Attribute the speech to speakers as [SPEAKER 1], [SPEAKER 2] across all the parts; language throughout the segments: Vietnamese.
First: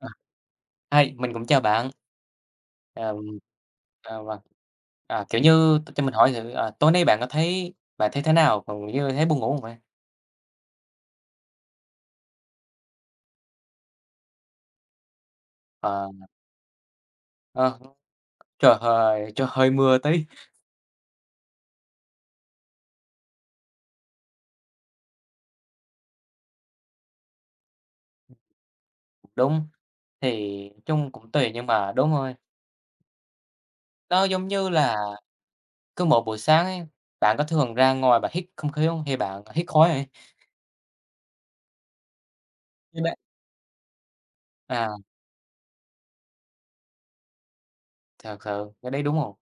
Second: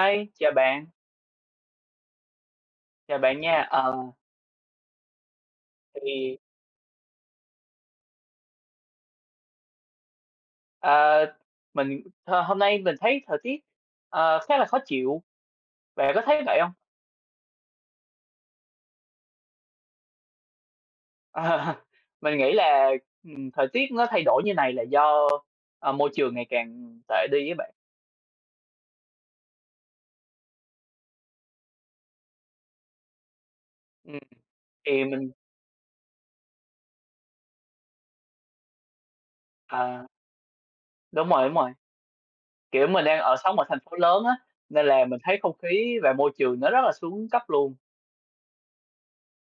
[SPEAKER 1] À.
[SPEAKER 2] chào bạn.
[SPEAKER 1] Hi, mình cũng chào bạn. Ờm,
[SPEAKER 2] Chào bạn nha. Ờ
[SPEAKER 1] à, vâng. À, kiểu như t cho mình hỏi
[SPEAKER 2] Thì
[SPEAKER 1] thử, ờ, tối nay bạn có thấy bạn thấy thế nào, còn như thấy buồn ngủ không vậy?
[SPEAKER 2] Ờ, mình hôm hôm nay mình thấy thời tiết, ờ, khá là khó chịu,
[SPEAKER 1] Ờ.
[SPEAKER 2] bạn có thấy vậy hông?
[SPEAKER 1] Ờ, trời hơi trời hơi mưa tí.
[SPEAKER 2] Ờ, mình nghĩ là, ừm, thời tiết nó thay đổi như này là do, ờ, môi trường ngày càng tệ đi á bạn.
[SPEAKER 1] Đúng, thì chung cũng tùy nhưng mà đúng rồi.
[SPEAKER 2] Ừm,
[SPEAKER 1] Nó giống như là
[SPEAKER 2] thì mình
[SPEAKER 1] cứ mỗi buổi sáng ấy, bạn có thường ra ngoài bạn hít không khí hông hay bạn hít khói đây?
[SPEAKER 2] Ờ. Đúng rồi, đúng rồi. Kiểu,
[SPEAKER 1] Như
[SPEAKER 2] mình
[SPEAKER 1] bạn
[SPEAKER 2] đang ở sống ở thành phố lớn á, nên
[SPEAKER 1] À.
[SPEAKER 2] là mình thấy không khí và môi trường nó rất là xuống cấp luôn.
[SPEAKER 1] Thật sự, cái đấy, đúng hông?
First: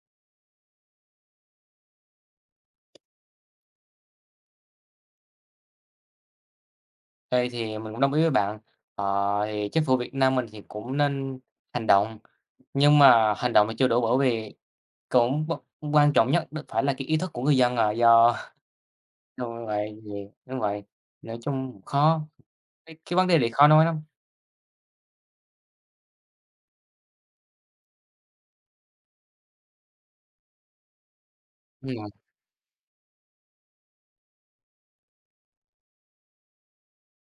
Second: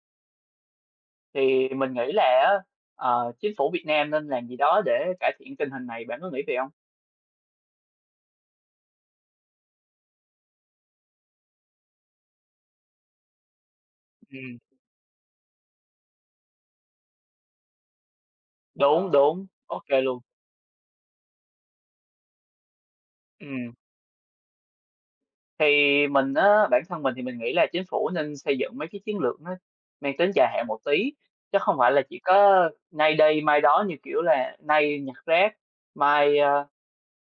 [SPEAKER 2] Thì mình nghĩ là á, ờ, chính phủ Việt Nam nên làm gì đó để cải thiện tình hình này, bạn có nghĩ vậy hông?
[SPEAKER 1] Đây, thì mình cũng đồng ý với bạn, ờ, thì chính phủ Việt Nam mình thì cũng nên hành động, nhưng mà hành động thì chưa đủ bởi vì
[SPEAKER 2] Ừm.
[SPEAKER 1] cũng v quan trọng nhất đ phải là cái ý thức của người dân, ờ, do
[SPEAKER 2] Đúng, đúng,
[SPEAKER 1] đúng
[SPEAKER 2] ô kê
[SPEAKER 1] vậy
[SPEAKER 2] luôn.
[SPEAKER 1] vì đúng vậy, nói chung khó, cái cái vấn đề này khó
[SPEAKER 2] Ừm.
[SPEAKER 1] nói lắm.
[SPEAKER 2] Thì mình á, bản thân mình thì mình nghĩ là chính phủ nên xây dựng mấy cái chiến lược nó mang tính dài hạn một tí, chứ không phải
[SPEAKER 1] Đúng
[SPEAKER 2] là
[SPEAKER 1] rồi.
[SPEAKER 2] chỉ có nay đây mai đó như kiểu là nay nhặt rác, mai, a,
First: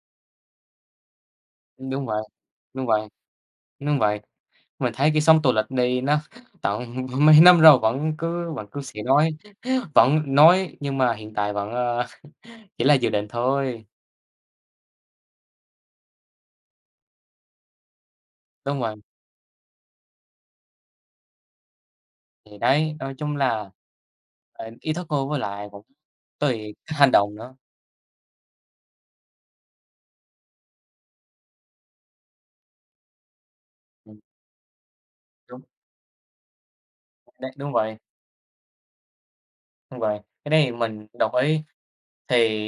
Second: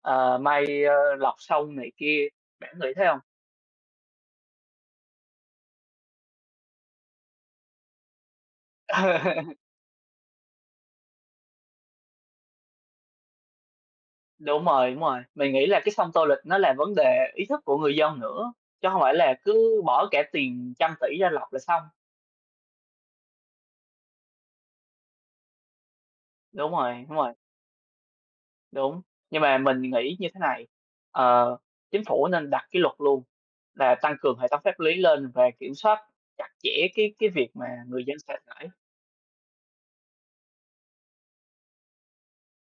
[SPEAKER 2] ờ, mai, a, lọc sông này
[SPEAKER 1] Đúng vậy,
[SPEAKER 2] kia. Bạn
[SPEAKER 1] đúng
[SPEAKER 2] nghĩ thế
[SPEAKER 1] vậy,
[SPEAKER 2] hông?
[SPEAKER 1] đúng vậy. Mình thấy cái sông Tô Lịch đây nó tận mấy năm rồi vẫn cứ vẫn cứ sẽ nói vẫn nói nhưng mà hiện tại vẫn, a, chỉ là dự định thôi.
[SPEAKER 2] Đúng rồi, đúng rồi. Mình nghĩ là cái sông Tô Lịch nó là vấn đề ý thức của người dân nữa,
[SPEAKER 1] Đúng
[SPEAKER 2] chứ
[SPEAKER 1] vậy.
[SPEAKER 2] không phải là cứ bỏ cả tiền trăm tỷ ra lọc là xong.
[SPEAKER 1] Thì đấy, nói chung là, ờ, ý thức thôi với lại cũng
[SPEAKER 2] Đúng
[SPEAKER 1] tùy cái
[SPEAKER 2] rồi,
[SPEAKER 1] hành
[SPEAKER 2] đúng rồi.
[SPEAKER 1] động nữa.
[SPEAKER 2] Đúng. Nhưng mà mình nghĩ như thế này, ờ, chính phủ nên đặt cái luật luôn là tăng
[SPEAKER 1] Ừm.
[SPEAKER 2] cường hệ thống pháp lý lên và
[SPEAKER 1] Đúng.
[SPEAKER 2] kiểm soát chặt chẽ cái cái việc
[SPEAKER 1] Đấy,
[SPEAKER 2] mà
[SPEAKER 1] đúng vậy.
[SPEAKER 2] người dân sẽ phải
[SPEAKER 1] Đúng vậy, cái này mình đồng ý. Thì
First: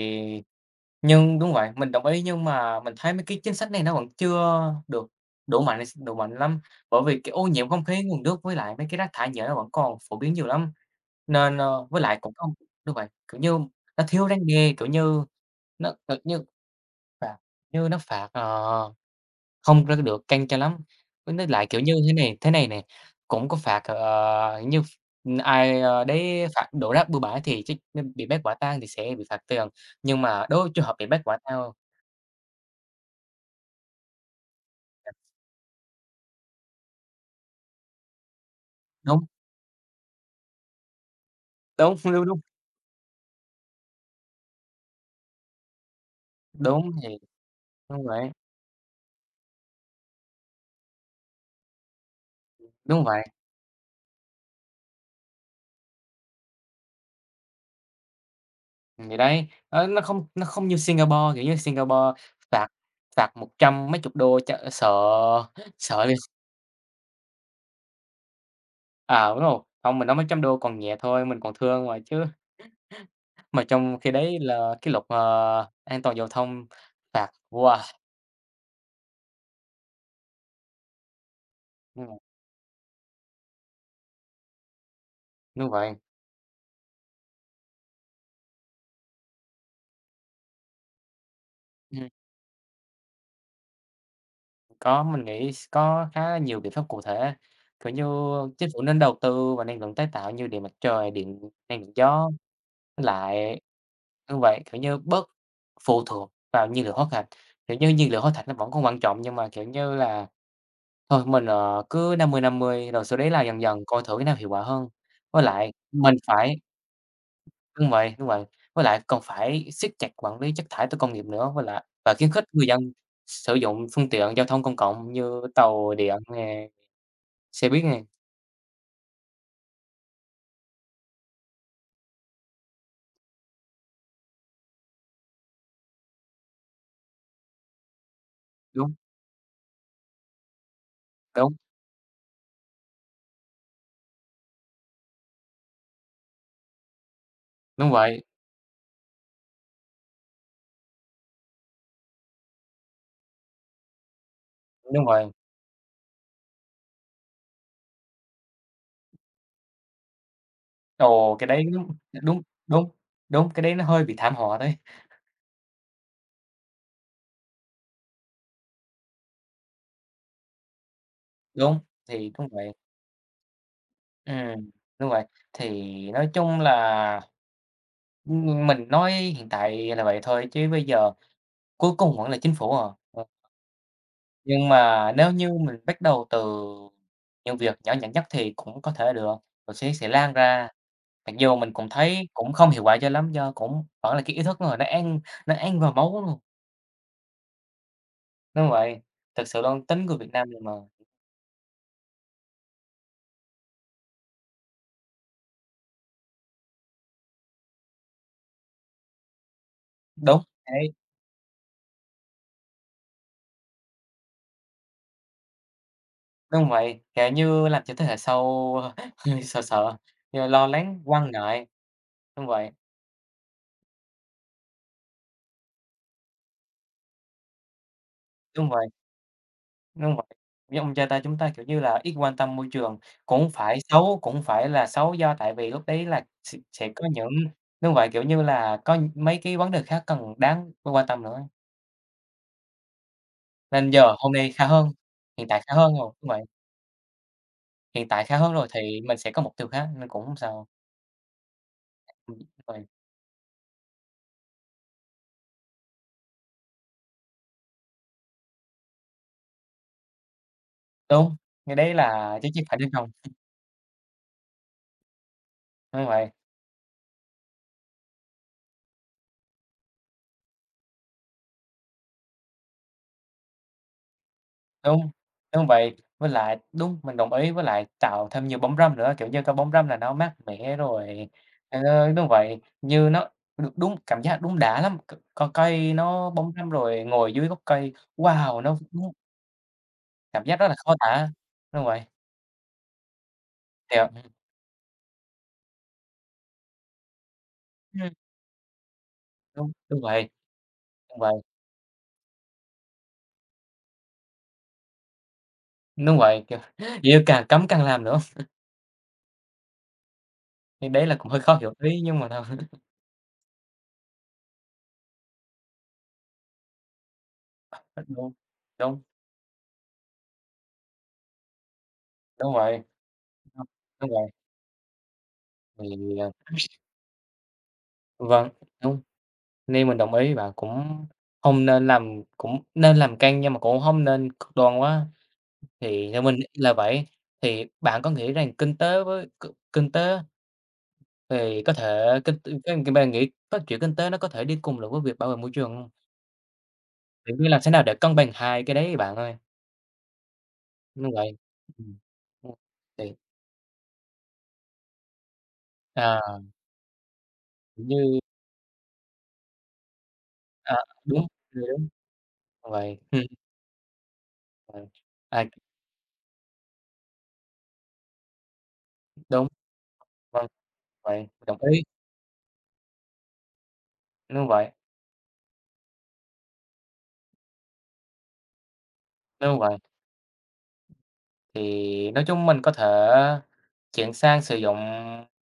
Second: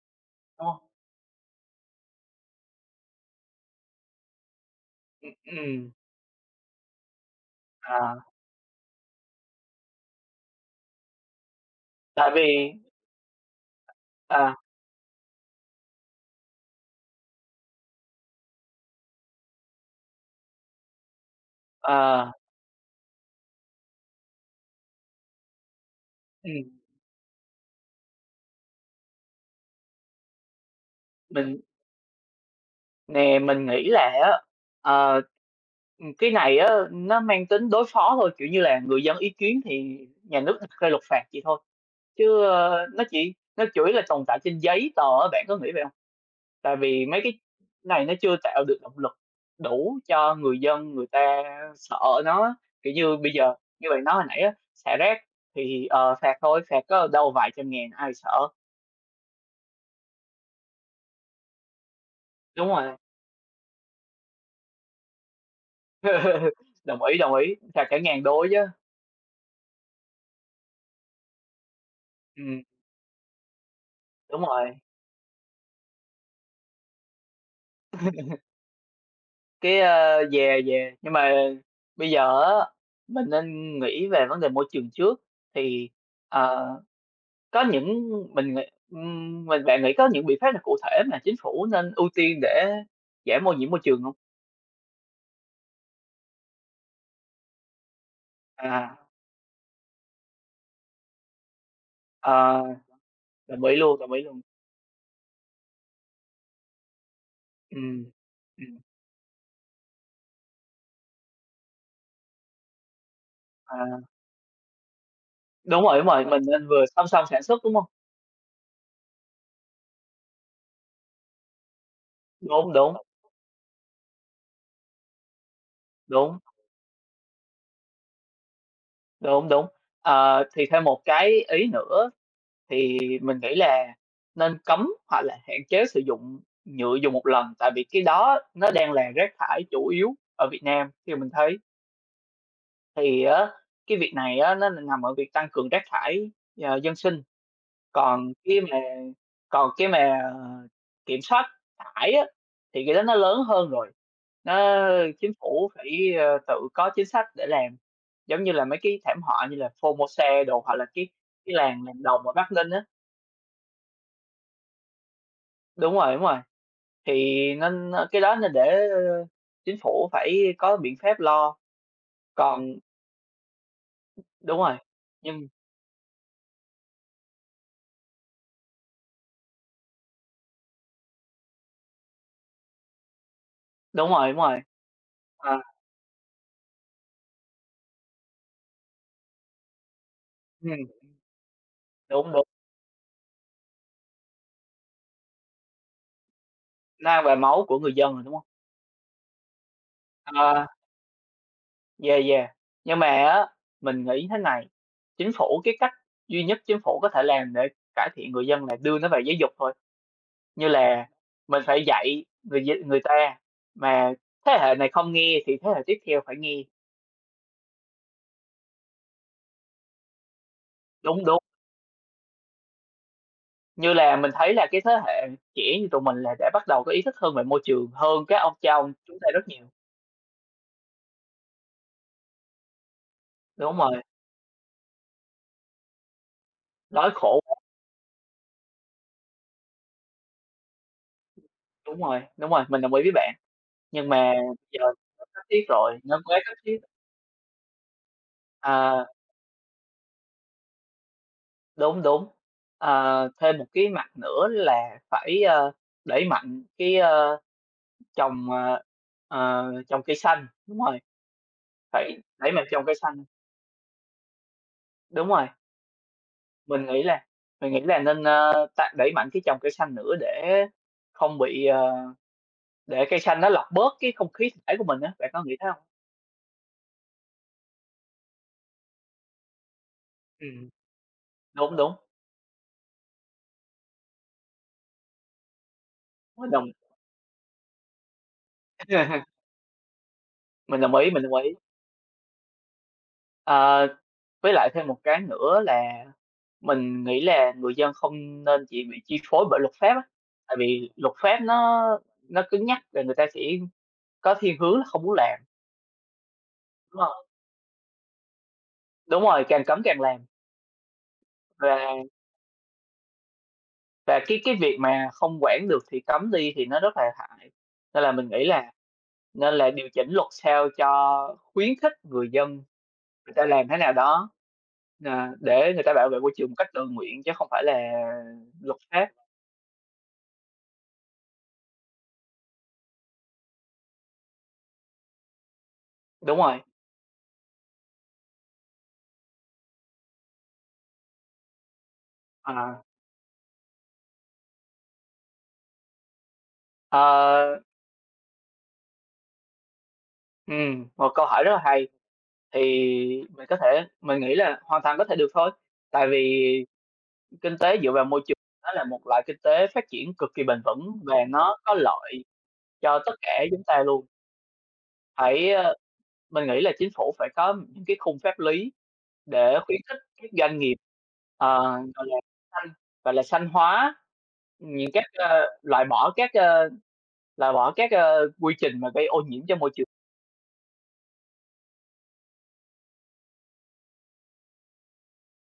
[SPEAKER 2] Ô.
[SPEAKER 1] nhưng đúng vậy, mình đồng ý nhưng mà mình thấy mấy cái chính sách này nó vẫn chưa được
[SPEAKER 2] Ừm,
[SPEAKER 1] đủ mạnh
[SPEAKER 2] ừm.
[SPEAKER 1] s đủ mạnh lắm, bởi vì cái ô nhiễm không khí, nguồn
[SPEAKER 2] À.
[SPEAKER 1] nước với lại mấy cái rác thải nhựa nó vẫn còn phổ biến nhiều lắm. Nên, a với lại
[SPEAKER 2] Tại
[SPEAKER 1] cũng không
[SPEAKER 2] vì
[SPEAKER 1] đúng vậy, kiểu như, nó thiếu răn
[SPEAKER 2] À.
[SPEAKER 1] đe, kiểu như, nó thật như phạt như nó phạt, ờ, không có được căng cho lắm. Với với lại, kiểu, như thế
[SPEAKER 2] Ờ.
[SPEAKER 1] này thế này nè, cũng có phạt, ờ, như ph ai đấy phạt
[SPEAKER 2] Ừm.
[SPEAKER 1] đổ rác bừa bãi thì chắc nên bị bắt quả tang thì sẽ bị phạt tiền, nhưng mà đối với trường hợp bị bắt quả
[SPEAKER 2] Mình
[SPEAKER 1] tang
[SPEAKER 2] Nè, mình nghĩ là á, ờ, ừm, cái này á nó mang tính đối phó thôi, kiểu như là, người dân
[SPEAKER 1] Đúng.
[SPEAKER 2] ý kiến thì nhà nước đặt ra luật phạt vậy thôi.
[SPEAKER 1] Đóng phi, đúng hông?
[SPEAKER 2] Chứ, a, nó chỉ nó chủ yếu là tồn tại trên giấy tờ á, bạn có nghĩ vậy hông? Tại
[SPEAKER 1] Đúng
[SPEAKER 2] vì
[SPEAKER 1] thiệt,
[SPEAKER 2] mấy cái
[SPEAKER 1] đúng
[SPEAKER 2] này nó
[SPEAKER 1] vậy.
[SPEAKER 2] chưa tạo được động lực đủ cho người dân người ta sợ nó á. Kiểu
[SPEAKER 1] Đúng
[SPEAKER 2] như,
[SPEAKER 1] vậy.
[SPEAKER 2] bây giờ, như bạn nói hồi nãy á, xả rác thì, ờ, phạt thôi, phạt có đâu vài trăm ngàn, ai sợ?
[SPEAKER 1] Thì đấy, nó nó không nó không như Singapore, kiểu như, Singapore
[SPEAKER 2] Đúng
[SPEAKER 1] phạt
[SPEAKER 2] rồi.
[SPEAKER 1] phạt một trăm mấy chục đô cho sợ sợ x
[SPEAKER 2] Đồng ý, đồng ý, phạt cả ngàn đô á chớ.
[SPEAKER 1] À, đúng rồi, không, mình nói mấy trăm đô còn nhẹ thôi, mình còn thương rồi chứ.
[SPEAKER 2] Ừm.
[SPEAKER 1] Mà trong khi đấy,
[SPEAKER 2] Đúng
[SPEAKER 1] là
[SPEAKER 2] rồi.
[SPEAKER 1] cái luật, ờ, an toàn giao thông phạt, wow!
[SPEAKER 2] Cái a yeah, yeah, nhưng mà
[SPEAKER 1] Ừ.
[SPEAKER 2] bây giờ á, mình nên nghĩ về vấn đề môi trường trước,
[SPEAKER 1] Đúng
[SPEAKER 2] thì,
[SPEAKER 1] vậy.
[SPEAKER 2] ờ, có những mình nghĩ, ừm, mình bạn nghĩ có những biện pháp nào cụ thể mà chính phủ nên
[SPEAKER 1] Ừm.
[SPEAKER 2] ưu tiên để giảm ô nhiễm môi trường hông?
[SPEAKER 1] Có mình nghĩ s có khá là nhiều biện pháp cụ thể, kiểu như, chính phủ
[SPEAKER 2] À.
[SPEAKER 1] nên đầu tư vào năng lượng tái tạo như điện mặt trời, điện năng lượng gió
[SPEAKER 2] Ờ.
[SPEAKER 1] với lại
[SPEAKER 2] Đồng ý luôn, đồng ý
[SPEAKER 1] đúng
[SPEAKER 2] luôn!
[SPEAKER 1] vậy, kiểu như, bớt phụ thuộc vào nhiên liệu hoá thạch. Kiểu như, nhiên
[SPEAKER 2] Ừm,
[SPEAKER 1] liệu hóa thạch nó vẫn
[SPEAKER 2] ừm.
[SPEAKER 1] còn quan trọng nhưng mà, kiểu như là, thôi mình, ờ, cứ 50-50 rồi sau đấy là dần dần
[SPEAKER 2] À.
[SPEAKER 1] coi thử cái nào hiệu quả hơn. Với lại
[SPEAKER 2] Đúng rồi, đúng
[SPEAKER 1] mình
[SPEAKER 2] rồi, mình
[SPEAKER 1] phải
[SPEAKER 2] nên vừa song song sản xuất, đúng hông?
[SPEAKER 1] đúng vậy, đúng vậy, với lại cần phải siết chặt quản lý chất thải từ công nghiệp nữa, với lại và khuyến khích người
[SPEAKER 2] Đúng,
[SPEAKER 1] dân
[SPEAKER 2] đúng.
[SPEAKER 1] sử dụng phương tiện giao thông công cộng như tàu điện
[SPEAKER 2] Đúng!
[SPEAKER 1] nè, xe buýt nè.
[SPEAKER 2] Đúng, đúng, ờ, thì thêm một cái ý nữa thì mình nghĩ là nên cấm hoặc là hạn chế sử dụng nhựa dùng 1 lần, tại vì cái đó nó đang
[SPEAKER 1] Đúng!
[SPEAKER 2] là rác thải chủ yếu ở Việt Nam, theo mình
[SPEAKER 1] Đúng!
[SPEAKER 2] thấy. Thì á cái việc này á nó n nằm ở việc tăng cường rác thải, ờ, dân sinh.
[SPEAKER 1] Đúng vậy.
[SPEAKER 2] Còn khi mà còn cái mà kiểm soát thải á, thì cái đó nó lớn hơn rồi. Nó
[SPEAKER 1] Đúng vậy.
[SPEAKER 2] chính phủ phải, ờ, tự có chính sách để làm, giống như là mấy cái thảm họa như là Formosa đồ hoặc là cái
[SPEAKER 1] Ồ, cái
[SPEAKER 2] cái
[SPEAKER 1] đấy, ưm
[SPEAKER 2] làng làng đồng ở
[SPEAKER 1] đúng,
[SPEAKER 2] Bắc Ninh á.
[SPEAKER 1] đúng, đúng! Cái đấy nó hơi bị thảm họa đấy!
[SPEAKER 2] Đúng rồi, đúng rồi. Thì nên, ơ, cái đó nên để, ơ, chính phủ phải có biện pháp lo.
[SPEAKER 1] Đúng. Thì cũng vậy.
[SPEAKER 2] Còn Đúng
[SPEAKER 1] Ừm,
[SPEAKER 2] rồi,
[SPEAKER 1] đúng vậy.
[SPEAKER 2] nhưng
[SPEAKER 1] Thì nói chung là, ừm, mình nói hiện tại là vậy thôi chứ bây giờ cuối cùng vẫn là chính phủ à, ờ.
[SPEAKER 2] Đúng rồi, đúng rồi.
[SPEAKER 1] Nhưng mà nếu như
[SPEAKER 2] Ờ.
[SPEAKER 1] mình bắt đầu từ những việc nhỏ nhặt nhất thì cũng có thể được, rồi sẽ sẽ lan ra.
[SPEAKER 2] Hừm.
[SPEAKER 1] Mặc dù mình cũng thấy
[SPEAKER 2] Đúng, đúng.
[SPEAKER 1] cũng không hiệu quả cho lắm, do cũng vẫn là cái ý thức người nó ăn nó ăn vào máu luôn.
[SPEAKER 2] Nó ăn vào máu của người dân rồi, đúng hông?
[SPEAKER 1] Đúng vậy, thực sự luôn, tính người Việt Nam mình
[SPEAKER 2] Ờ.
[SPEAKER 1] mà.
[SPEAKER 2] Yeah, yeah. Nhưng mà á, mình nghĩ thế này, chính phủ cái cách duy nhất chính phủ có thể làm để cải thiện người dân là đưa nó về giáo dục thôi.
[SPEAKER 1] Đúng!
[SPEAKER 2] Như
[SPEAKER 1] Đấy.
[SPEAKER 2] là mình phải dạy người dinh người ta, mà thế hệ này không nghe thì thế hệ tiếp theo phải nghe.
[SPEAKER 1] Đúng vậy, cả như làm cho thế hệ sau sợ sợ, l lo lắng,
[SPEAKER 2] Đúng,
[SPEAKER 1] quan
[SPEAKER 2] đúng.
[SPEAKER 1] ngại. Đúng vậy.
[SPEAKER 2] Như là mình thấy là cái thế hệ trẻ như tụi mình là đã bắt đầu có ý thức hơn về môi trường hơn các ông,
[SPEAKER 1] Đúng
[SPEAKER 2] cha
[SPEAKER 1] vậy.
[SPEAKER 2] ông chúng ta rất nhiều.
[SPEAKER 1] Đúng v như ông cha ta, chúng ta, kiểu như là, ít quan tâm môi trường cũng
[SPEAKER 2] Đúng
[SPEAKER 1] phải
[SPEAKER 2] rồi.
[SPEAKER 1] xấu, cũng phải là xấu do tại vì lúc đấy là s sẽ có
[SPEAKER 2] Đói
[SPEAKER 1] những
[SPEAKER 2] khổ.
[SPEAKER 1] đúng vậy, kiểu như là, có mấy cái vấn đề khác cần đáng phải quan tâm nữa.
[SPEAKER 2] Đúng rồi, đúng rồi, mình đồng ý với bạn.
[SPEAKER 1] Nên
[SPEAKER 2] Nhưng
[SPEAKER 1] giờ hôm
[SPEAKER 2] mà
[SPEAKER 1] nay khá
[SPEAKER 2] giờ
[SPEAKER 1] hơn,
[SPEAKER 2] nó cấp
[SPEAKER 1] hiện tại
[SPEAKER 2] thiết
[SPEAKER 1] khá hơn
[SPEAKER 2] rồi,
[SPEAKER 1] rồi,
[SPEAKER 2] nó
[SPEAKER 1] đúng
[SPEAKER 2] quá
[SPEAKER 1] vậy.
[SPEAKER 2] cấp thiết.
[SPEAKER 1] Hiện tại khá hơn rồi thì
[SPEAKER 2] Ờ.
[SPEAKER 1] mình sẽ có mục tiêu khác nên cũng sao.
[SPEAKER 2] Đúng, đúng,
[SPEAKER 1] Ừm, vậy
[SPEAKER 2] ờ, thêm một cái mặt nữa là phải, ơ, đẩy mạnh cái, ơ, trồng, ờ, ờ, trồng cây xanh, đúng rồi.
[SPEAKER 1] Đúng, cái đấy
[SPEAKER 2] Phải
[SPEAKER 1] là chiết
[SPEAKER 2] đẩy
[SPEAKER 1] chiết
[SPEAKER 2] mạnh
[SPEAKER 1] phải
[SPEAKER 2] trồng
[SPEAKER 1] trên
[SPEAKER 2] cây
[SPEAKER 1] không.
[SPEAKER 2] xanh. Đúng rồi.
[SPEAKER 1] Đúng vậy.
[SPEAKER 2] Mình nghĩ là mình nghĩ là nên, ơ, tạ đẩy mạnh cái trồng cây xanh nữa để không bị, ờ để cây xanh nó lọc bớt cái không khí s thải của mình
[SPEAKER 1] Đúng,
[SPEAKER 2] á. Bạn có nghĩ
[SPEAKER 1] đúng
[SPEAKER 2] thế hông?
[SPEAKER 1] vậy, với lại đúng, mình đồng ý với lại tạo thêm nhiều bóng râm nữa, kiểu như, cái bóng râm là nó mát
[SPEAKER 2] Ừm.
[SPEAKER 1] mẻ rồi
[SPEAKER 2] Đúng,
[SPEAKER 1] ê,
[SPEAKER 2] đúng.
[SPEAKER 1] tới đúng vậy, như nó được đúng cảm giác đúng đã lắm, c co cây nó
[SPEAKER 2] Á,
[SPEAKER 1] bóng râm
[SPEAKER 2] đồng
[SPEAKER 1] rồi ngồi dưới gốc cây, wow! Nó vũng Cảm giác rất là
[SPEAKER 2] Mình
[SPEAKER 1] khó
[SPEAKER 2] đồng ý, mình
[SPEAKER 1] tả,
[SPEAKER 2] đồng ý.
[SPEAKER 1] đúng vậy.
[SPEAKER 2] Ờ,
[SPEAKER 1] Thiệt
[SPEAKER 2] với lại thêm một cái nữa là mình nghĩ là người dân
[SPEAKER 1] Ừm.
[SPEAKER 2] không nên chỉ bị chi phối bởi
[SPEAKER 1] Đúng,
[SPEAKER 2] luật pháp
[SPEAKER 1] đúng
[SPEAKER 2] á,
[SPEAKER 1] vậy,
[SPEAKER 2] tại vì luật
[SPEAKER 1] đúng vậy.
[SPEAKER 2] pháp nó nó cứng nhắc là người ta sẽ có thiên hướng là không muốn làm.
[SPEAKER 1] Đúng vậy, kiểu
[SPEAKER 2] Đúng
[SPEAKER 1] kiểu
[SPEAKER 2] rồi.
[SPEAKER 1] càng cấm càng làm nữa.
[SPEAKER 2] Đúng rồi, càng cấm càng làm.
[SPEAKER 1] Thì đấy là cũng hơi khó hiểu tí
[SPEAKER 2] Và
[SPEAKER 1] nhưng mà thật sự
[SPEAKER 2] Và cái cái việc mà không quản được thì cấm đi thì nó rất là hại,
[SPEAKER 1] Ờ hết
[SPEAKER 2] nên là mình
[SPEAKER 1] luôn,
[SPEAKER 2] nghĩ là
[SPEAKER 1] đúng.
[SPEAKER 2] nên là điều chỉnh luật sao cho khuyến khích người dân,
[SPEAKER 1] Đúng vậy.
[SPEAKER 2] người ta làm thế nào
[SPEAKER 1] Đúng
[SPEAKER 2] đó,
[SPEAKER 1] vậy.
[SPEAKER 2] ờ, để người
[SPEAKER 1] Thì,
[SPEAKER 2] ta bảo vệ
[SPEAKER 1] à
[SPEAKER 2] môi trường một cách tự nguyện chứ không phải là
[SPEAKER 1] Vâng,
[SPEAKER 2] luật
[SPEAKER 1] đúng.
[SPEAKER 2] pháp.
[SPEAKER 1] Nên mình đồng ý với bạn. Cũng không nên làm cũng nên làm căng nhưng mà cũng không nên cực đoan quá, thì theo
[SPEAKER 2] Đúng
[SPEAKER 1] mình
[SPEAKER 2] rồi.
[SPEAKER 1] là vậy, thì bạn có nghĩ rằng kinh tế với c kinh tế Thì có thể kinh cái
[SPEAKER 2] À.
[SPEAKER 1] thì bạn nghĩ phát triển kinh tế nó có thể đi cùng lại với việc bảo vệ môi trường hông? Kiểu như làm
[SPEAKER 2] Ờ.
[SPEAKER 1] thế nào để cân bằng hai cái đấy, bạn ơi?
[SPEAKER 2] Ừm, một
[SPEAKER 1] Đúng
[SPEAKER 2] câu
[SPEAKER 1] vậy,
[SPEAKER 2] hỏi rất là hay,
[SPEAKER 1] ừm,
[SPEAKER 2] thì
[SPEAKER 1] thì
[SPEAKER 2] mình có thể mình nghĩ là hoàn toàn có thể được thôi. Tại
[SPEAKER 1] À.
[SPEAKER 2] vì kinh tế
[SPEAKER 1] Kiểu
[SPEAKER 2] dựa vào
[SPEAKER 1] như
[SPEAKER 2] môi trường, nó là một loại kinh tế phát triển cực kỳ bền
[SPEAKER 1] À,
[SPEAKER 2] vững và
[SPEAKER 1] đúng, v
[SPEAKER 2] nó có
[SPEAKER 1] đúng.
[SPEAKER 2] lợi
[SPEAKER 1] Thật
[SPEAKER 2] cho
[SPEAKER 1] vậy,
[SPEAKER 2] tất
[SPEAKER 1] ừ.
[SPEAKER 2] cả chúng ta luôn.
[SPEAKER 1] À, à.
[SPEAKER 2] Phải, ờ mình nghĩ là Chính phủ phải có những cái khung pháp lý
[SPEAKER 1] Đúng.
[SPEAKER 2] để khuyến khích các
[SPEAKER 1] Vâng,
[SPEAKER 2] doanh nghiệp,
[SPEAKER 1] vậy đồng
[SPEAKER 2] ờ,
[SPEAKER 1] ý.
[SPEAKER 2] gọi là, xanh, gọi là, xanh hóa
[SPEAKER 1] Đúng vậy.
[SPEAKER 2] những cách, ơ, loại bỏ các, ơ loại bỏ các, ơ, quy trình mà gây ô nhiễm cho
[SPEAKER 1] Đúng
[SPEAKER 2] môi
[SPEAKER 1] vậy.
[SPEAKER 2] trường.
[SPEAKER 1] Thì nói chung mình có thể chuyển sang sử dụng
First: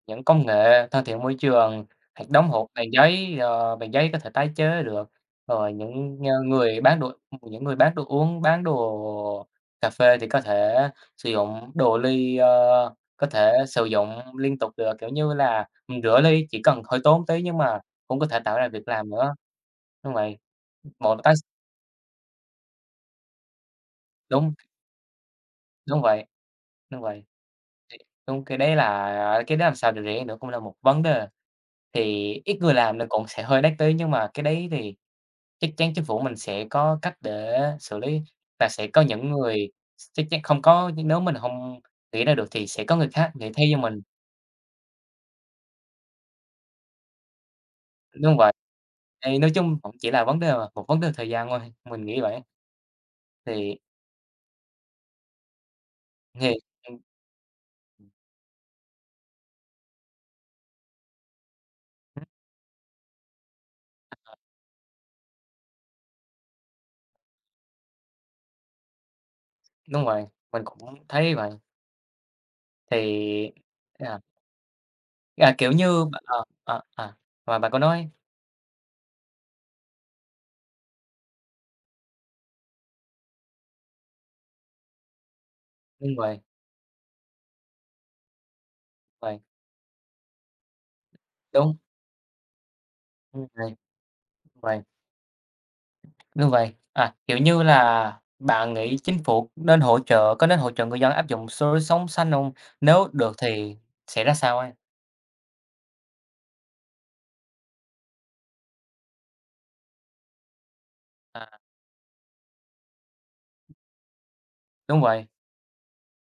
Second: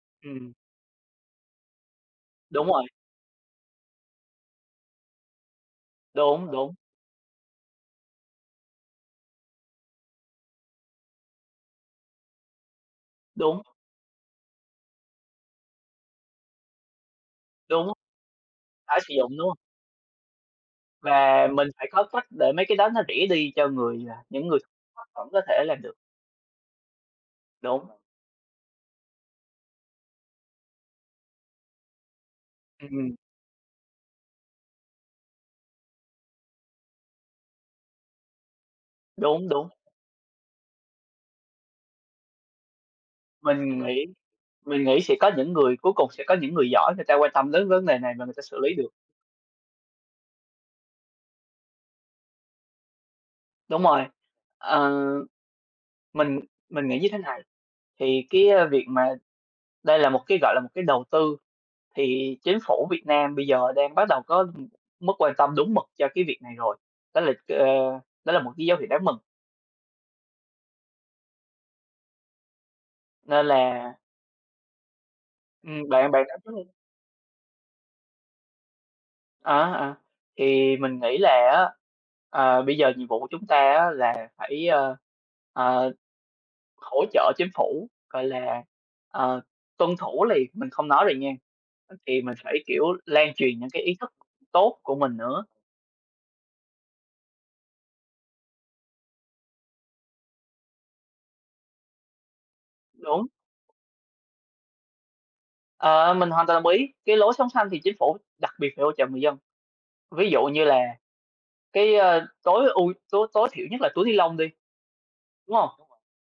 [SPEAKER 1] những công
[SPEAKER 2] Ừm.
[SPEAKER 1] nghệ thân thiện môi trường, hoặc đóng hộp
[SPEAKER 2] Đúng rồi.
[SPEAKER 1] bằng giấy, ờ, bằng giấy có thể tái chế được, rồi những ng
[SPEAKER 2] Đúng, đúng.
[SPEAKER 1] người bán đồ những người bán đồ uống, bán đồ cà phê thì có thể sử dụng đồ ly, ờ, có thể
[SPEAKER 2] Đúng.
[SPEAKER 1] sử dụng liên tục được, kiểu như là, ừm, rửa ly chỉ cần hơi tốn một tý nhưng mà
[SPEAKER 2] Đúng.
[SPEAKER 1] cũng có thể tạo ra việc
[SPEAKER 2] Tái
[SPEAKER 1] làm
[SPEAKER 2] sử
[SPEAKER 1] nữa.
[SPEAKER 2] dụng, đúng hông?
[SPEAKER 1] Đúng vậy, một là tái s
[SPEAKER 2] Và mình phải có cách để mấy cái đó nó rẻ đi cho người, ờ những
[SPEAKER 1] Đúng.
[SPEAKER 2] người thấp vẫn có thể làm được.
[SPEAKER 1] Đúng vậy. Đúng vậy.
[SPEAKER 2] Đúng.
[SPEAKER 1] Thiệt đúng, cái đấy là a, cái đó làm sao để rẻ nữa cũng là một vấn đề. Thì ít người làm nó
[SPEAKER 2] Ừm.
[SPEAKER 1] cũng sẽ hơi đắt tý, nhưng mà cái đấy thì chắc chắn chính phủ mình sẽ có cách để xử lý và sẽ có những
[SPEAKER 2] Đúng, đúng.
[SPEAKER 1] người s chắc chắn không có nếu mình hông nghĩ ra được thì sẽ có người khác nghĩ thay cho
[SPEAKER 2] Mình
[SPEAKER 1] mình.
[SPEAKER 2] nghĩ mình nghĩ sẽ có những người cuối cùng sẽ có những người giỏi người ta quan tâm đến vấn đề này và người
[SPEAKER 1] Đúng
[SPEAKER 2] ta
[SPEAKER 1] vậy,
[SPEAKER 2] xử lý được.
[SPEAKER 1] thì nói chung cũng chỉ là vấn đề mà, một vấn đề thời gian thôi, mình nghĩ vậy ấy. Thì
[SPEAKER 2] Đúng rồi. Ờ, mình
[SPEAKER 1] Thì
[SPEAKER 2] mình nghĩ như thế này, thì cái, ơ, việc mà đây là một cái, gọi là, một cái đầu tư thì Chính phủ Việt Nam bây giờ đang bắt đầu có, ừm, mức quan tâm đúng mực cho cái việc này rồi. Đó là ờ, đó là một cái dấu hiệu đáng mừng.
[SPEAKER 1] Đúng vậy, mình cũng thấy vậy.
[SPEAKER 2] Nên
[SPEAKER 1] Thì
[SPEAKER 2] là
[SPEAKER 1] à. À, kiểu
[SPEAKER 2] Ừm,
[SPEAKER 1] như
[SPEAKER 2] bạn bạn nói
[SPEAKER 1] ờ,
[SPEAKER 2] trước đi.
[SPEAKER 1] ờ, ờ, và bạn cứ nói.
[SPEAKER 2] Á, à, thì mình nghĩ là á, ờ, bây giờ nhiệm vụ của chúng ta á là phải, ờ, ờ,
[SPEAKER 1] Đúng vậy.
[SPEAKER 2] hỗ trợ chính phủ, gọi là,
[SPEAKER 1] Vậy.
[SPEAKER 2] ờ, tuân thủ liền. Mình không nói liền nha
[SPEAKER 1] Đúng.
[SPEAKER 2] thì mình phải, kiểu, lan
[SPEAKER 1] Đúng
[SPEAKER 2] truyền những
[SPEAKER 1] vậy.
[SPEAKER 2] cái ý thức tốt
[SPEAKER 1] Vậy.
[SPEAKER 2] của mình nữa.
[SPEAKER 1] Đúng vậy, à, kiểu như là, bạn nghĩ chính phủ nên hỗ trợ có nên hỗ trợ người dân áp dụng số sống xanh hông? Nếu
[SPEAKER 2] Đúng.
[SPEAKER 1] được thì sẽ ra sao a?
[SPEAKER 2] Ờ, mình hoàn toàn đồng ý, cái lối sống xanh thì chính phủ đặc biệt phải hỗ trợ người dân. Ví dụ như là
[SPEAKER 1] À.
[SPEAKER 2] cái, ơ, tối ưu tối tối thiểu nhất là túi ni-lông đi.
[SPEAKER 1] Đúng vậy.
[SPEAKER 2] Đúng không?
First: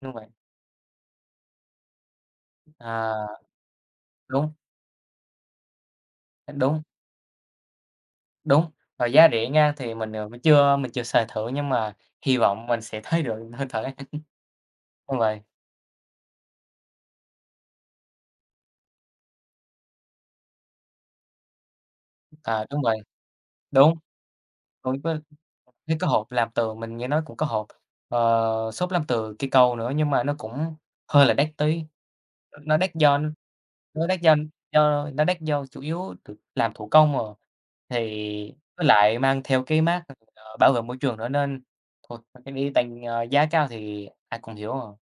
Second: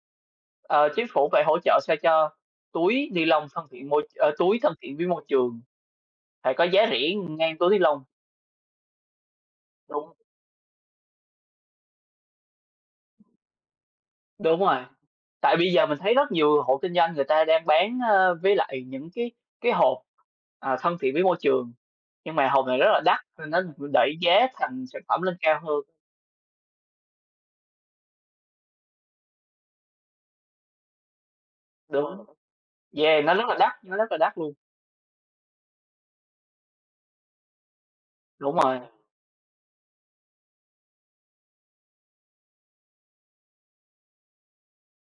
[SPEAKER 1] Đúng vậy.
[SPEAKER 2] Ờ, chính phủ phải hỗ trợ sao cho túi
[SPEAKER 1] À.
[SPEAKER 2] ni-lông thân thiện môi ơ,
[SPEAKER 1] Đúng.
[SPEAKER 2] túi thân thiện với môi trường,
[SPEAKER 1] A,
[SPEAKER 2] phải có
[SPEAKER 1] đúng.
[SPEAKER 2] giá rẻ, ừm, ngang túi ni-lông.
[SPEAKER 1] Đúng và giá rẻ nha thì mình,
[SPEAKER 2] Đúng.
[SPEAKER 1] ờ, mình chưa mình chưa xài thử nhưng mà hi vọng mình sẽ thấy được hơi thở
[SPEAKER 2] Đúng rồi.
[SPEAKER 1] đúng vậy.
[SPEAKER 2] Tại bây giờ mình thấy rất nhiều hộ kinh doanh người ta đang bán, ơ, với lại những cái cái hộp, ờ, thân thiện với môi trường, nhưng mà
[SPEAKER 1] À,
[SPEAKER 2] hộp này
[SPEAKER 1] đúng
[SPEAKER 2] rất
[SPEAKER 1] vậy,
[SPEAKER 2] là đắt nên nó
[SPEAKER 1] đúng.
[SPEAKER 2] đẩy giá thành sản
[SPEAKER 1] Cũng có
[SPEAKER 2] phẩm lên cao hơn.
[SPEAKER 1] thấy có hộp làm tường, mình nghe nói cũng có hộp, ờ, xốp làm từ cây cau nữa nhưng mà nó cũng hơi là đắt tí,
[SPEAKER 2] Đúng,
[SPEAKER 1] ơ, nó đắt do
[SPEAKER 2] yeah, nó rất là đắt, nó
[SPEAKER 1] nó
[SPEAKER 2] rất là
[SPEAKER 1] đắt do
[SPEAKER 2] đắt luôn.
[SPEAKER 1] do nó đắt do chủ yếu th làm thủ công, ờ, thì
[SPEAKER 2] Đúng rồi.
[SPEAKER 1] với lại mang theo cái mác, ờ, bảo vệ môi trường nữa nên thôi cái đó tăng, ơ, giá cao thì ai cũng hiểu ờ.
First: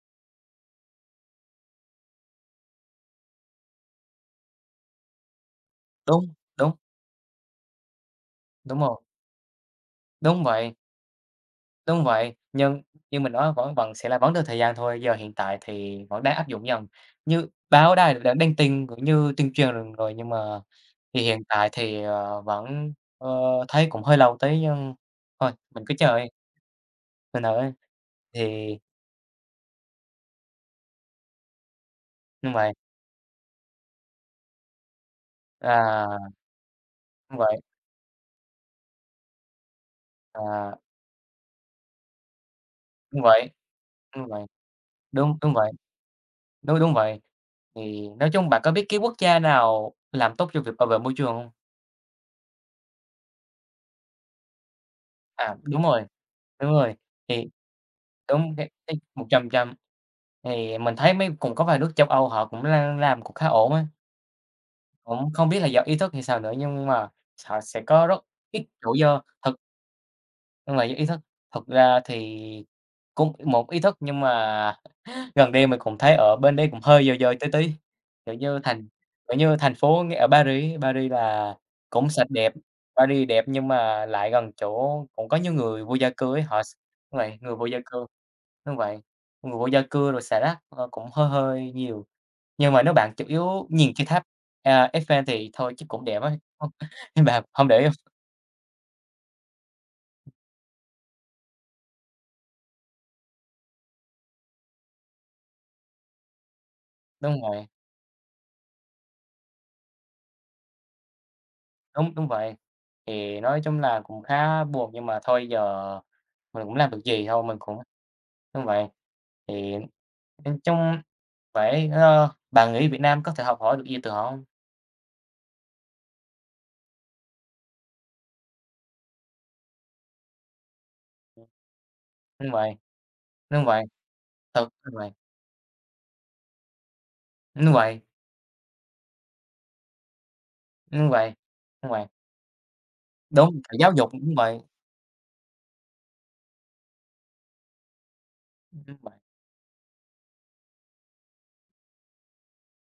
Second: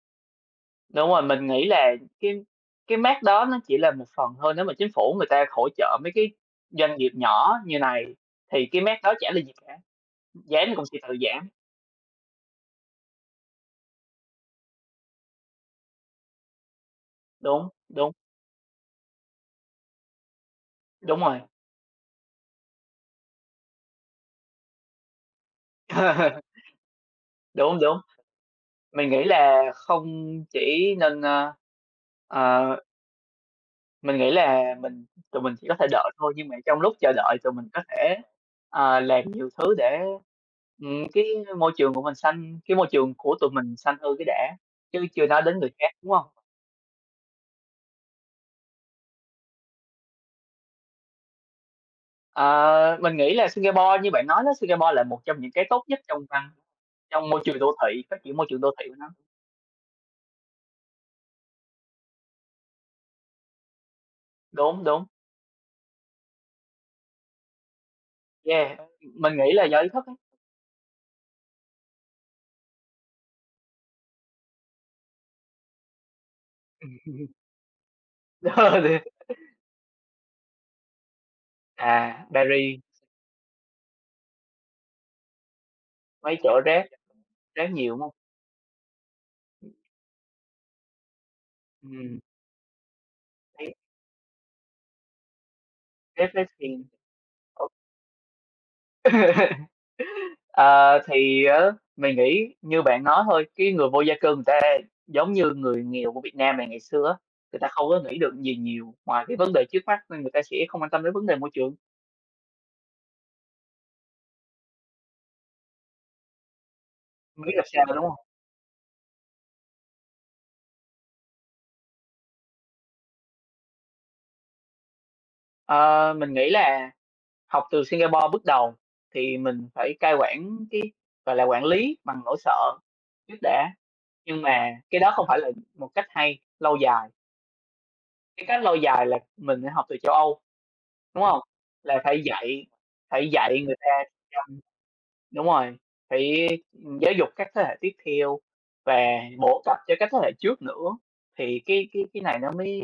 [SPEAKER 2] Đúng rồi, mình nghĩ là cái cái mác đó nó chỉ là một phần thôi, nếu mà chính phủ người ta hỗ trợ mấy cái
[SPEAKER 1] Đúng, đúng.
[SPEAKER 2] doanh nghiệp nhỏ như này, thì
[SPEAKER 1] Đúng
[SPEAKER 2] cái mác
[SPEAKER 1] rồi.
[SPEAKER 2] đó chả là gì cả,
[SPEAKER 1] Đúng
[SPEAKER 2] dán
[SPEAKER 1] vậy.
[SPEAKER 2] rồi công ty tự giảm.
[SPEAKER 1] Đúng vậy, nhưng như mình nói vẫn vẫn sẽ là vẫn được thời gian thôi, giờ hiện tại thì vẫn đang áp dụng dần. Như
[SPEAKER 2] Đúng,
[SPEAKER 1] báo
[SPEAKER 2] đúng.
[SPEAKER 1] đài đã đăng tin cũng như tuyên truyền rồi, nhưng mà
[SPEAKER 2] Đúng
[SPEAKER 1] thì
[SPEAKER 2] rồi.
[SPEAKER 1] hiện tại thì, ờ, vẫn, ờ, thấy cũng hơi lâu tí nhưng thôi mình cứ chờ đi. Thành thử đây,
[SPEAKER 2] Đúng, đúng.
[SPEAKER 1] thì
[SPEAKER 2] Mình nghĩ là không chỉ nên, à
[SPEAKER 1] Đúng
[SPEAKER 2] ờ.
[SPEAKER 1] vậy.
[SPEAKER 2] Mình nghĩ là mình tụi mình chỉ có thể
[SPEAKER 1] À!
[SPEAKER 2] đợi thôi. Nhưng mà trong lúc chờ đợi
[SPEAKER 1] Đúng
[SPEAKER 2] tụi
[SPEAKER 1] vậy.
[SPEAKER 2] mình có thể, ờ, làm nhiều thứ để,
[SPEAKER 1] À!
[SPEAKER 2] ừm, cái môi trường của mình xanh cái môi trường
[SPEAKER 1] Đúng
[SPEAKER 2] của
[SPEAKER 1] vậy,
[SPEAKER 2] tụi mình xanh hơn cái
[SPEAKER 1] đúng vậy,
[SPEAKER 2] đã, chứ chưa
[SPEAKER 1] đúng,
[SPEAKER 2] nói
[SPEAKER 1] đúng
[SPEAKER 2] đến người
[SPEAKER 1] vậy.
[SPEAKER 2] khác, đúng hông?
[SPEAKER 1] Đúng, đúng vậy, thì nói chung bạn có biết cái quốc gia nào làm tốt trong việc bảo vệ môi trường không?
[SPEAKER 2] Ờ, mình nghĩ là Singapore như bạn nói á, Singapore là một trong những
[SPEAKER 1] À,
[SPEAKER 2] cái
[SPEAKER 1] đúng
[SPEAKER 2] tốt nhất
[SPEAKER 1] rồi.
[SPEAKER 2] trong văn
[SPEAKER 1] Đúng rồi,
[SPEAKER 2] trong môi
[SPEAKER 1] thì
[SPEAKER 2] trường đô thị, phát triển môi
[SPEAKER 1] đúng
[SPEAKER 2] trường
[SPEAKER 1] cái
[SPEAKER 2] đô thị của
[SPEAKER 1] cái
[SPEAKER 2] nó.
[SPEAKER 1] 100% thì mình thấy mấy cũng có vài nước châu Âu họ cũng l làm cũng khá ổn á.
[SPEAKER 2] Đúng, đúng.
[SPEAKER 1] Cũng không biết là do ý thức hay sao nữa nhưng mà họ sẽ có rất ít
[SPEAKER 2] Yeah,
[SPEAKER 1] rủi do
[SPEAKER 2] mình nghĩ
[SPEAKER 1] thực
[SPEAKER 2] là do ý thức á.
[SPEAKER 1] Nhưng mà những ý thức, thực ra thì cũng một ý thức nhưng mà gần đây mình cũng thấy ở bên đấy cũng hơi dơ dơ tí tí. Kiểu như, thành kiểu như, thành phố ở Paris á, Paris là cũng
[SPEAKER 2] À,
[SPEAKER 1] sạch đẹp,
[SPEAKER 2] Paris.
[SPEAKER 1] Paris đẹp nhưng mà lại gần chỗ cũng có nhiều người vô gia cư
[SPEAKER 2] Mấy
[SPEAKER 1] ấy,
[SPEAKER 2] chỗ
[SPEAKER 1] họ x
[SPEAKER 2] rác
[SPEAKER 1] đúng vậy, người vô
[SPEAKER 2] rác
[SPEAKER 1] gia
[SPEAKER 2] nhiều, đúng
[SPEAKER 1] cư,
[SPEAKER 2] hông?
[SPEAKER 1] đúng vậy, người vô gia cư rồi xả rác, ờ, cũng hơi hơi nhiều,
[SPEAKER 2] Ừm.
[SPEAKER 1] nhưng mà nếu bạn chủ yếu
[SPEAKER 2] Thấy.
[SPEAKER 1] nhìn cái tháp, à, Eiffel thì thôi chắc cũng đẹp
[SPEAKER 2] Nếu
[SPEAKER 1] á,
[SPEAKER 2] thế thì
[SPEAKER 1] nhưng bạn hông để ý hông?
[SPEAKER 2] Ờ, thì á mình nghĩ như bạn nói thôi, cái người vô gia cư người ta giống như người nghèo của Việt Nam mà ngày xưa á.
[SPEAKER 1] Đúng
[SPEAKER 2] Người
[SPEAKER 1] vậy.
[SPEAKER 2] ta không có nghĩ được gì nhiều ngoài cái vấn đề trước mắt nên người ta sẽ không quan tâm đến vấn đề môi trường.
[SPEAKER 1] Đúng, đúng vậy, thì nói chung là cũng khá buồn nhưng mà thôi giờ mình cũng làm được gì, thôi
[SPEAKER 2] Hông biết
[SPEAKER 1] mình
[SPEAKER 2] là
[SPEAKER 1] cũng
[SPEAKER 2] sao, đúng hông?
[SPEAKER 1] đúng vậy. Thì nhìn chung phải ơ, bạn nghĩ Việt Nam có thể học hỏi được gì từ họ hông?
[SPEAKER 2] Ờ, mình nghĩ là học từ Singapore bước đầu thì mình phải cai quản cái, gọi là, quản lý bằng nỗi
[SPEAKER 1] Đúng vậy,
[SPEAKER 2] sợ trước
[SPEAKER 1] đúng
[SPEAKER 2] đã,
[SPEAKER 1] vậy.
[SPEAKER 2] nhưng
[SPEAKER 1] Thực
[SPEAKER 2] mà
[SPEAKER 1] đúng
[SPEAKER 2] cái
[SPEAKER 1] vậy.
[SPEAKER 2] đó không phải là một cách hay, lâu dài.
[SPEAKER 1] Đúng vậy.
[SPEAKER 2] Cái cách lâu dài là mình, ơ,học từ châu Âu,
[SPEAKER 1] Đúng
[SPEAKER 2] đúng
[SPEAKER 1] vậy,
[SPEAKER 2] hông?
[SPEAKER 1] đúng
[SPEAKER 2] Là
[SPEAKER 1] vậy.
[SPEAKER 2] phải dạy phải dạy
[SPEAKER 1] Đúng, cả
[SPEAKER 2] người ta
[SPEAKER 1] giáo dục cũng
[SPEAKER 2] chăm
[SPEAKER 1] vậy.
[SPEAKER 2] đúng rồi. Phải, ừm, giáo dục các thế hệ tiếp theo và
[SPEAKER 1] Ừm.
[SPEAKER 2] bổ cập cho các thế hệ trước nữa thì cái cái cái này nó mới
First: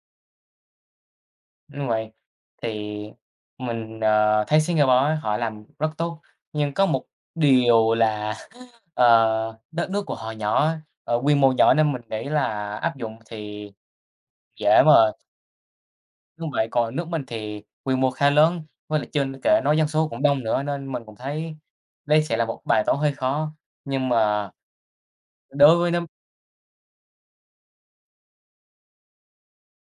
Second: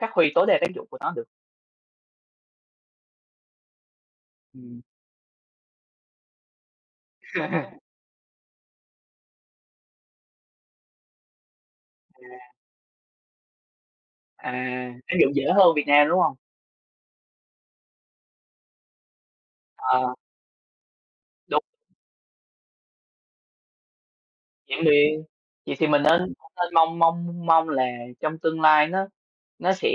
[SPEAKER 2] phát huy tối đa tác dụng của nó được.
[SPEAKER 1] Đúng vậy, thì mình, ờ, thấy
[SPEAKER 2] Ừm.
[SPEAKER 1] Singapore á họ làm rất tốt, nhưng có một điều là, ờ, đất nước của họ nhỏ á, ờ, quy mô nhỏ nên mình nghĩ
[SPEAKER 2] À.
[SPEAKER 1] là áp dụng thì
[SPEAKER 2] À,
[SPEAKER 1] dễ mà.
[SPEAKER 2] ứng dụng dễ hơn Việt Nam, đúng hông?
[SPEAKER 1] Đúng vậy, còn nước mình thì quy mô khá lớn, với lại chưa n kể nói dân số
[SPEAKER 2] Ờ.
[SPEAKER 1] cũng đông nữa nên mình cũng thấy
[SPEAKER 2] Đúng.
[SPEAKER 1] đây sẽ là một bài toán hơi khó, nhưng mà
[SPEAKER 2] Vậy thì vậy
[SPEAKER 1] đối
[SPEAKER 2] thì
[SPEAKER 1] với
[SPEAKER 2] mình
[SPEAKER 1] nấm
[SPEAKER 2] nên nên mong mong mong là trong tương lai nó nó sẽ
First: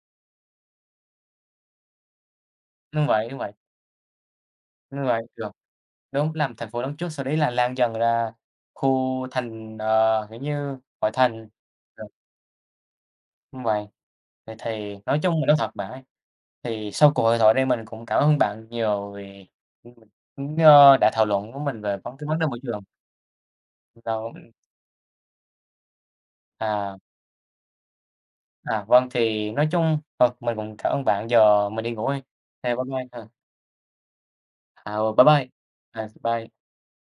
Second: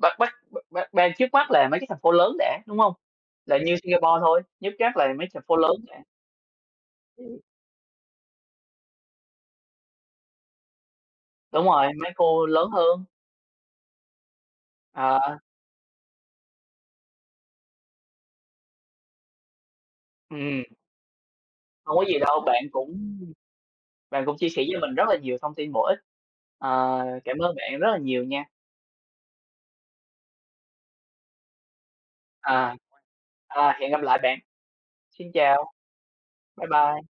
[SPEAKER 2] bắt bắt b bắt be trước mắt là mấy cái thành phố lớn đã, đúng hông?
[SPEAKER 1] Đúng vậy, đúng vậy.
[SPEAKER 2] Là như Singapore thôi, nhất chắc
[SPEAKER 1] Đúng
[SPEAKER 2] là
[SPEAKER 1] vậy,
[SPEAKER 2] mấy thành
[SPEAKER 1] được.
[SPEAKER 2] phố lớn đã.
[SPEAKER 1] Đúng, làm thành phố lớn trước, sau đấy là lan dần ra khu thành ờ, kiểu như, ngoại thành,
[SPEAKER 2] Đúng rồi,
[SPEAKER 1] ờ.
[SPEAKER 2] mấy khu lớn hơn.
[SPEAKER 1] Đúng vậy. Vậy thì nói
[SPEAKER 2] Ờ.
[SPEAKER 1] chung là nói thật bạn ấy, thì sau cuộc hội thoại đây mình cũng cảm ơn bạn nhiều vì, ừm, cũng,
[SPEAKER 2] Ừm.
[SPEAKER 1] ơ, đã thảo luận với mình về
[SPEAKER 2] Không có
[SPEAKER 1] vấn
[SPEAKER 2] gì
[SPEAKER 1] cái vấn
[SPEAKER 2] đâu,
[SPEAKER 1] đề môi
[SPEAKER 2] bạn
[SPEAKER 1] trường.
[SPEAKER 2] cũng bạn cũng chia
[SPEAKER 1] Đúng.
[SPEAKER 2] sẻ với mình rất là nhiều thông tin bổ ích.
[SPEAKER 1] À.
[SPEAKER 2] Ờ, cảm ơn bạn rất là nhiều nha!
[SPEAKER 1] À, vâng, thì nói chung, ờ, mình cũng cảm ơn bạn, giờ mình đi ngủ đây. À,
[SPEAKER 2] À.
[SPEAKER 1] bye bye, ờ.
[SPEAKER 2] À, hẹn gặp lại bạn.
[SPEAKER 1] Ờ, bye
[SPEAKER 2] Xin
[SPEAKER 1] bye!
[SPEAKER 2] chào!
[SPEAKER 1] Ờ, bye.
[SPEAKER 2] Bye bye!